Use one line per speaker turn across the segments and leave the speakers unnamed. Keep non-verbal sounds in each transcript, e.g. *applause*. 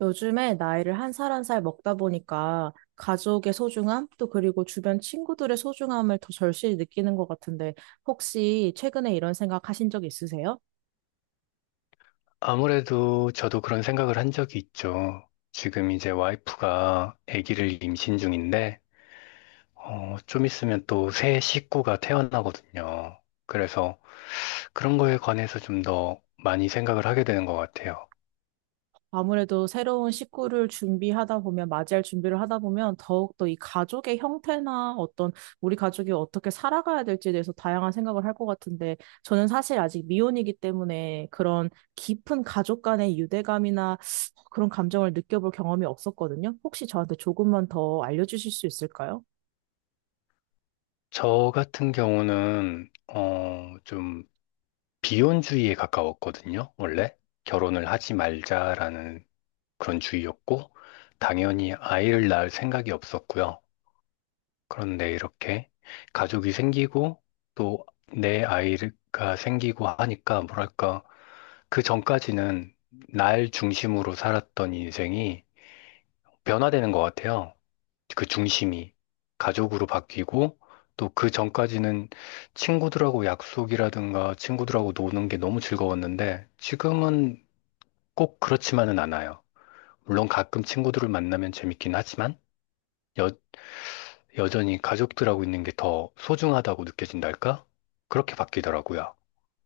요즘에 나이를 한 살 한 살 먹다 보니까 가족의 소중함, 또 그리고 주변 친구들의 소중함을 더 절실히 느끼는 것 같은데, 혹시 최근에 이런 생각 하신 적 있으세요?
아무래도 저도 그런 생각을 한 적이 있죠. 지금 이제 와이프가 아기를 임신 중인데, 좀 있으면 또 새 식구가 태어나거든요. 그래서 그런 거에 관해서 좀 더 많이 생각을 하게 되는 것 같아요.
아무래도 새로운 식구를 준비하다 보면, 맞이할 준비를 하다 보면, 더욱더 이 가족의 형태나 어떤, 우리 가족이 어떻게 살아가야 될지에 대해서 다양한 생각을 할 것 같은데, 저는 사실 아직 미혼이기 때문에 그런 깊은 가족 간의 유대감이나 그런 감정을 느껴볼 경험이 없었거든요. 혹시 저한테 조금만 더 알려주실 수 있을까요?
저 같은 경우는, 좀 비혼주의에 가까웠거든요. 원래 결혼을 하지 말자라는 그런 주의였고, 당연히 아이를 낳을 생각이 없었고요. 그런데 이렇게 가족이 생기고 또 내 아이가 생기고 하니까 뭐랄까 그 전까지는 날 중심으로 살았던 인생이 변화되는 것 같아요. 그 중심이 가족으로 바뀌고 또 그 전까지는 친구들하고 약속이라든가 친구들하고 노는 게 너무 즐거웠는데 지금은 꼭 그렇지만은 않아요. 물론 가끔 친구들을 만나면 재밌긴 하지만 여전히 가족들하고 있는 게 더 소중하다고 느껴진달까? 그렇게 바뀌더라고요.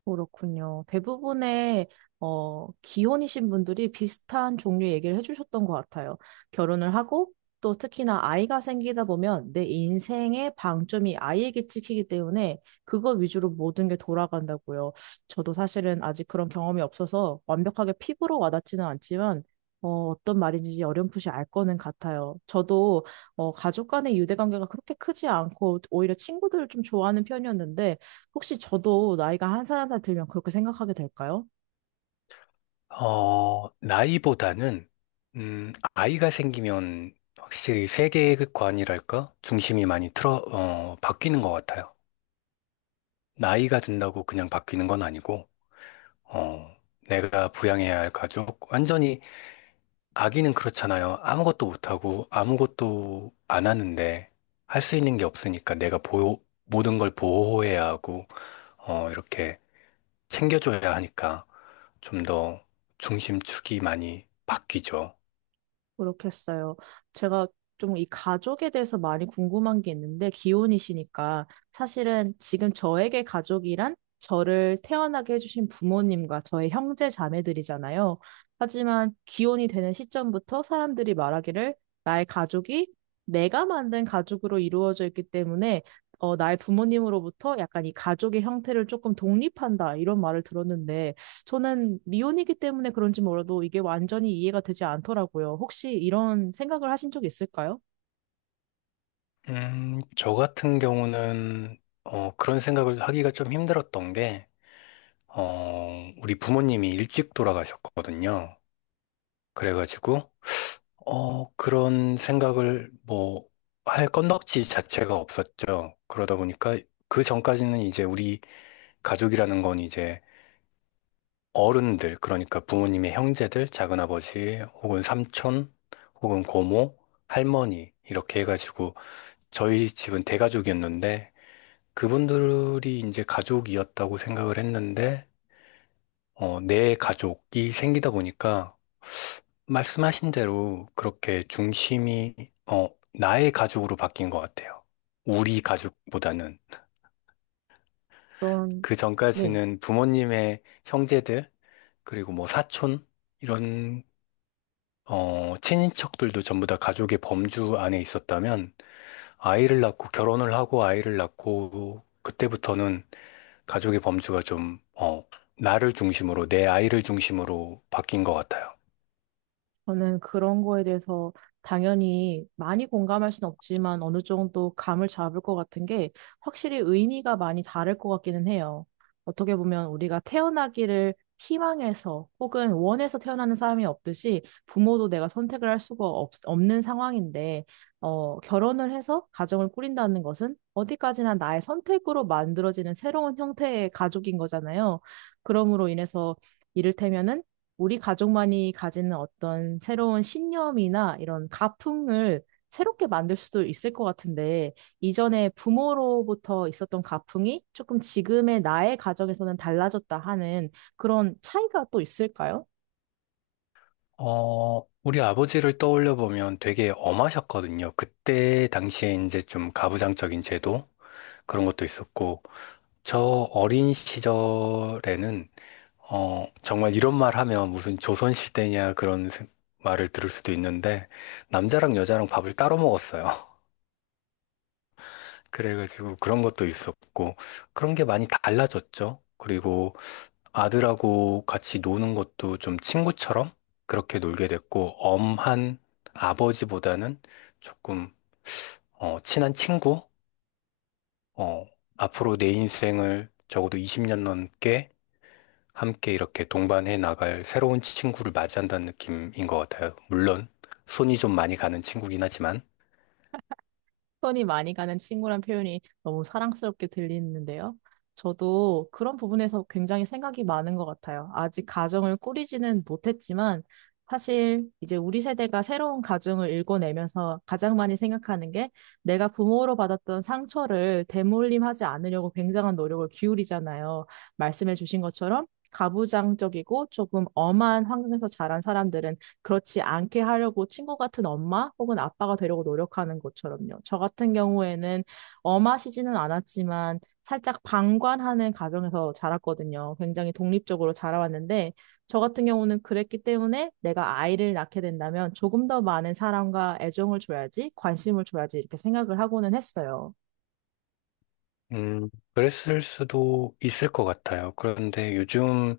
그렇군요. 대부분의 기혼이신 분들이 비슷한 종류의 얘기를 해주셨던 것 같아요. 결혼을 하고, 또 특히나 아이가 생기다 보면 내 인생의 방점이 아이에게 찍히기 때문에 그거 위주로 모든 게 돌아간다고요. 저도 사실은 아직 그런 경험이 없어서 완벽하게 피부로 와닿지는 않지만 어떤 말인지 어렴풋이 알 거는 같아요. 저도 가족 간의 유대관계가 그렇게 크지 않고 오히려 친구들을 좀 좋아하는 편이었는데, 혹시 저도 나이가 한 살 한 살 들면 그렇게 생각하게 될까요?
나이보다는, 아이가 생기면 확실히 세계관이랄까? 중심이 많이 바뀌는 것 같아요. 나이가 든다고 그냥 바뀌는 건 아니고, 어, 내가 부양해야 할 가족, 완전히 아기는 그렇잖아요. 아무것도 못하고 아무것도 안 하는데 할 수 있는 게 없으니까 내가 보호, 모든 걸 보호해야 하고, 이렇게 챙겨줘야 하니까 좀 더 중심축이 많이 바뀌죠.
그렇겠어요. 제가 좀 이 가족에 대해서 많이 궁금한 게 있는데, 기혼이시니까. 사실은 지금 저에게 가족이란 저를 태어나게 해주신 부모님과 저의 형제 자매들이잖아요. 하지만 기혼이 되는 시점부터 사람들이 말하기를, 나의 가족이 내가 만든 가족으로 이루어져 있기 때문에 나의 부모님으로부터 약간 이 가족의 형태를 조금 독립한다, 이런 말을 들었는데, 저는 미혼이기 때문에 그런지 몰라도 이게 완전히 이해가 되지 않더라고요. 혹시 이런 생각을 하신 적 있을까요?
저 같은 경우는 그런 생각을 하기가 좀 힘들었던 게 우리 부모님이 일찍 돌아가셨거든요. 그래가지고 그런 생각을 뭐 할 건덕지 자체가 없었죠. 그러다 보니까 그 전까지는 이제 우리 가족이라는 건 이제 어른들, 그러니까 부모님의 형제들, 작은아버지, 혹은 삼촌, 혹은 고모, 할머니, 이렇게 해가지고, 저희 집은 대가족이었는데, 그분들이 이제 가족이었다고 생각을 했는데, 내 가족이 생기다 보니까, 말씀하신 대로 그렇게 중심이, 나의 가족으로 바뀐 것 같아요. 우리 가족보다는.
그런,
그
네.
전까지는 부모님의 형제들, 그리고 뭐 사촌, 이런 친인척들도 전부 다 가족의 범주 안에 있었다면 아이를 낳고 결혼을 하고 아이를 낳고 그때부터는 가족의 범주가 좀, 나를 중심으로, 내 아이를 중심으로 바뀐 것 같아요.
저는 그런 거에 대해서 당연히 많이 공감할 순 없지만, 어느 정도 감을 잡을 것 같은 게 확실히 의미가 많이 다를 것 같기는 해요. 어떻게 보면 우리가 태어나기를 희망해서 혹은 원해서 태어나는 사람이 없듯이, 부모도 내가 선택을 할 수가 없는 상황인데 결혼을 해서 가정을 꾸린다는 것은 어디까지나 나의 선택으로 만들어지는 새로운 형태의 가족인 거잖아요. 그러므로 인해서 이를테면은 우리 가족만이 가지는 어떤 새로운 신념이나 이런 가풍을 새롭게 만들 수도 있을 것 같은데, 이전에 부모로부터 있었던 가풍이 조금 지금의 나의 가정에서는 달라졌다 하는, 그런 차이가 또 있을까요?
우리 아버지를 떠올려 보면 되게 엄하셨거든요. 그때 당시에 이제 좀 가부장적인 제도 그런 것도 있었고, 저 어린 시절에는 정말 이런 말 하면 무슨 조선시대냐 말을 들을 수도 있는데, 남자랑 여자랑 밥을 따로 먹었어요. *laughs* 그래가지고 그런 것도 있었고, 그런 게 많이 달라졌죠. 그리고 아들하고 같이 노는 것도 좀 친구처럼 그렇게 놀게 됐고, 엄한 아버지보다는 조금, 친한 친구? 어, 앞으로 내 인생을 적어도 20년 넘게 함께 이렇게 동반해 나갈 새로운 친구를 맞이한다는 느낌인 것 같아요. 물론 손이 좀 많이 가는 친구긴 하지만,
손이 많이 가는 친구란 표현이 너무 사랑스럽게 들리는데요. 저도 그런 부분에서 굉장히 생각이 많은 것 같아요. 아직 가정을 꾸리지는 못했지만, 사실 이제 우리 세대가 새로운 가정을 일궈내면서 가장 많이 생각하는 게, 내가 부모로 받았던 상처를 되물림하지 않으려고 굉장한 노력을 기울이잖아요. 말씀해 주신 것처럼 가부장적이고 조금 엄한 환경에서 자란 사람들은 그렇지 않게 하려고 친구 같은 엄마 혹은 아빠가 되려고 노력하는 것처럼요. 저 같은 경우에는 엄하시지는 않았지만 살짝 방관하는 가정에서 자랐거든요. 굉장히 독립적으로 자라왔는데, 저 같은 경우는 그랬기 때문에 내가 아이를 낳게 된다면 조금 더 많은 사랑과 애정을 줘야지, 관심을 줘야지 이렇게 생각을 하고는 했어요.
음, 그랬을 수도 있을 것 같아요. 그런데 요즘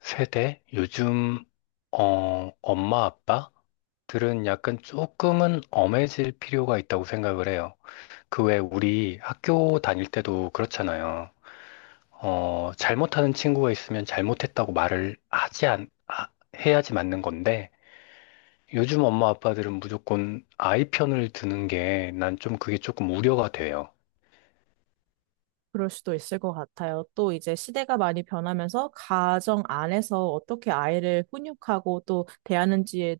세대, 요즘 엄마 아빠들은 약간 조금은 엄해질 필요가 있다고 생각을 해요. 그 외 우리 학교 다닐 때도 그렇잖아요. 잘못하는 친구가 있으면 잘못했다고 말을 하지 않, 아, 해야지 맞는 건데. 요즘 엄마 아빠들은 무조건 아이 편을 드는 게 난 좀 그게 조금 우려가 돼요.
그럴 수도 있을 것 같아요. 또 이제 시대가 많이 변하면서 가정 안에서 어떻게 아이를 훈육하고 또 대하는지에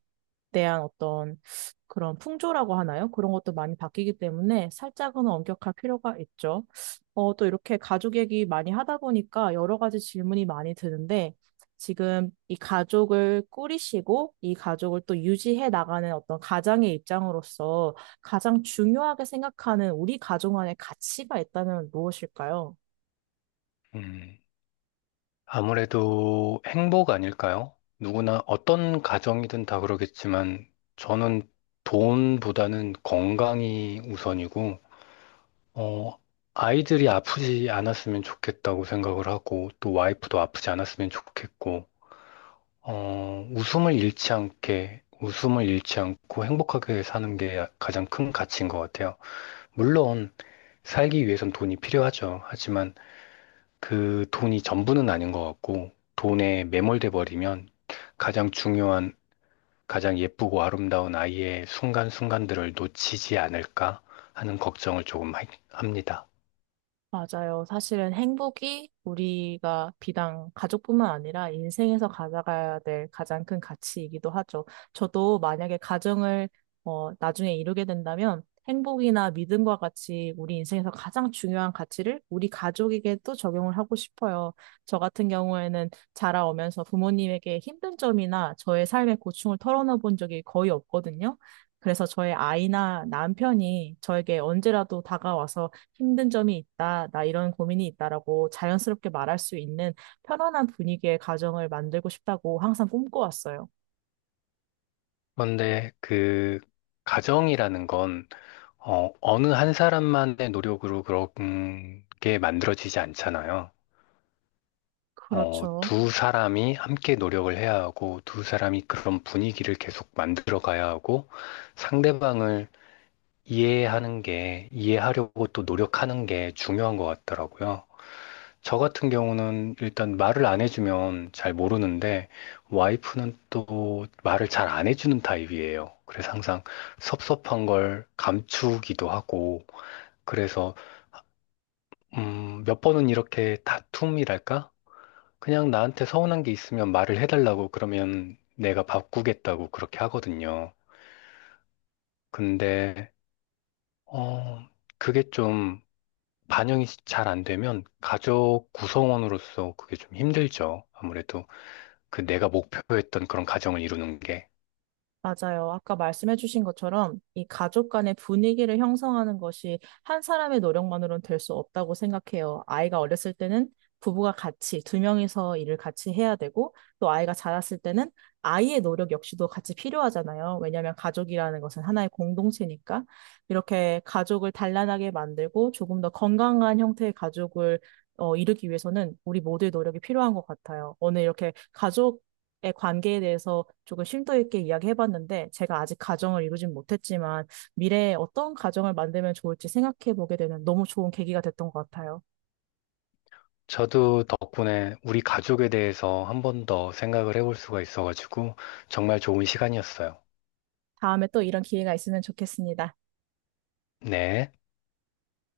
대한 어떤, 그런 풍조라고 하나요? 그런 것도 많이 바뀌기 때문에 살짝은 엄격할 필요가 있죠. 또 이렇게 가족 얘기 많이 하다 보니까 여러 가지 질문이 많이 드는데, 지금 이 가족을 꾸리시고 이 가족을 또 유지해 나가는 어떤 가장의 입장으로서 가장 중요하게 생각하는 우리 가족 안에 가치가 있다면 무엇일까요?
음, 아무래도 행복 아닐까요? 누구나 어떤 가정이든 다 그러겠지만 저는 돈보다는 건강이 우선이고, 어, 아이들이 아프지 않았으면 좋겠다고 생각을 하고 또 와이프도 아프지 않았으면 좋겠고, 웃음을 잃지 않게, 웃음을 잃지 않고 행복하게 사는 게 가장 큰 가치인 것 같아요. 물론 살기 위해선 돈이 필요하죠. 하지만 그 돈이 전부는 아닌 것 같고, 돈에 매몰돼 버리면 가장 중요한, 가장 예쁘고 아름다운 아이의 순간순간들을 놓치지 않을까 하는 걱정을 조금 합니다.
맞아요. 사실은 행복이 우리가 비단 가족뿐만 아니라 인생에서 가져가야 될 가장 큰 가치이기도 하죠. 저도 만약에 가정을 나중에 이루게 된다면, 행복이나 믿음과 같이 우리 인생에서 가장 중요한 가치를 우리 가족에게도 적용을 하고 싶어요. 저 같은 경우에는 자라오면서 부모님에게 힘든 점이나 저의 삶의 고충을 털어놓은 본 적이 거의 없거든요. 그래서 저의 아이나 남편이 저에게 언제라도 다가와서 힘든 점이 있다, 나 이런 고민이 있다라고 자연스럽게 말할 수 있는 편안한 분위기의 가정을 만들고 싶다고 항상 꿈꿔왔어요.
그런데 그 가정이라는 건, 어느 한 사람만의 노력으로 그런 게 만들어지지 않잖아요.
그렇죠.
두 사람이 함께 노력을 해야 하고, 두 사람이 그런 분위기를 계속 만들어 가야 하고, 상대방을 이해하는 게, 이해하려고 또 노력하는 게 중요한 것 같더라고요. 저 같은 경우는 일단 말을 안 해주면 잘 모르는데, 와이프는 또 말을 잘 안 해주는 타입이에요. 그래서 항상 섭섭한 걸 감추기도 하고, 그래서, 몇 번은 이렇게 다툼이랄까? 그냥 나한테 서운한 게 있으면 말을 해달라고 그러면 내가 바꾸겠다고 그렇게 하거든요. 근데, 어, 그게 좀 반영이 잘 안 되면 가족 구성원으로서 그게 좀 힘들죠. 아무래도 그 내가 목표했던 그런 가정을 이루는 게.
맞아요. 아까 말씀해주신 것처럼 이 가족 간의 분위기를 형성하는 것이 한 사람의 노력만으로는 될 수 없다고 생각해요. 아이가 어렸을 때는 부부가 같이 두 명이서 일을 같이 해야 되고, 또 아이가 자랐을 때는 아이의 노력 역시도 같이 필요하잖아요. 왜냐하면 가족이라는 것은 하나의 공동체니까. 이렇게 가족을 단란하게 만들고 조금 더 건강한 형태의 가족을 이루기 위해서는 우리 모두의 노력이 필요한 것 같아요. 오늘 이렇게 가족 관계에 대해서 조금 심도 있게 이야기해봤는데, 제가 아직 가정을 이루진 못했지만 미래에 어떤 가정을 만들면 좋을지 생각해보게 되는 너무 좋은 계기가 됐던 것 같아요.
저도 덕분에 우리 가족에 대해서 한 번 더 생각을 해볼 수가 있어가지고 정말 좋은 시간이었어요.
다음에 또 이런 기회가 있으면 좋겠습니다.
네.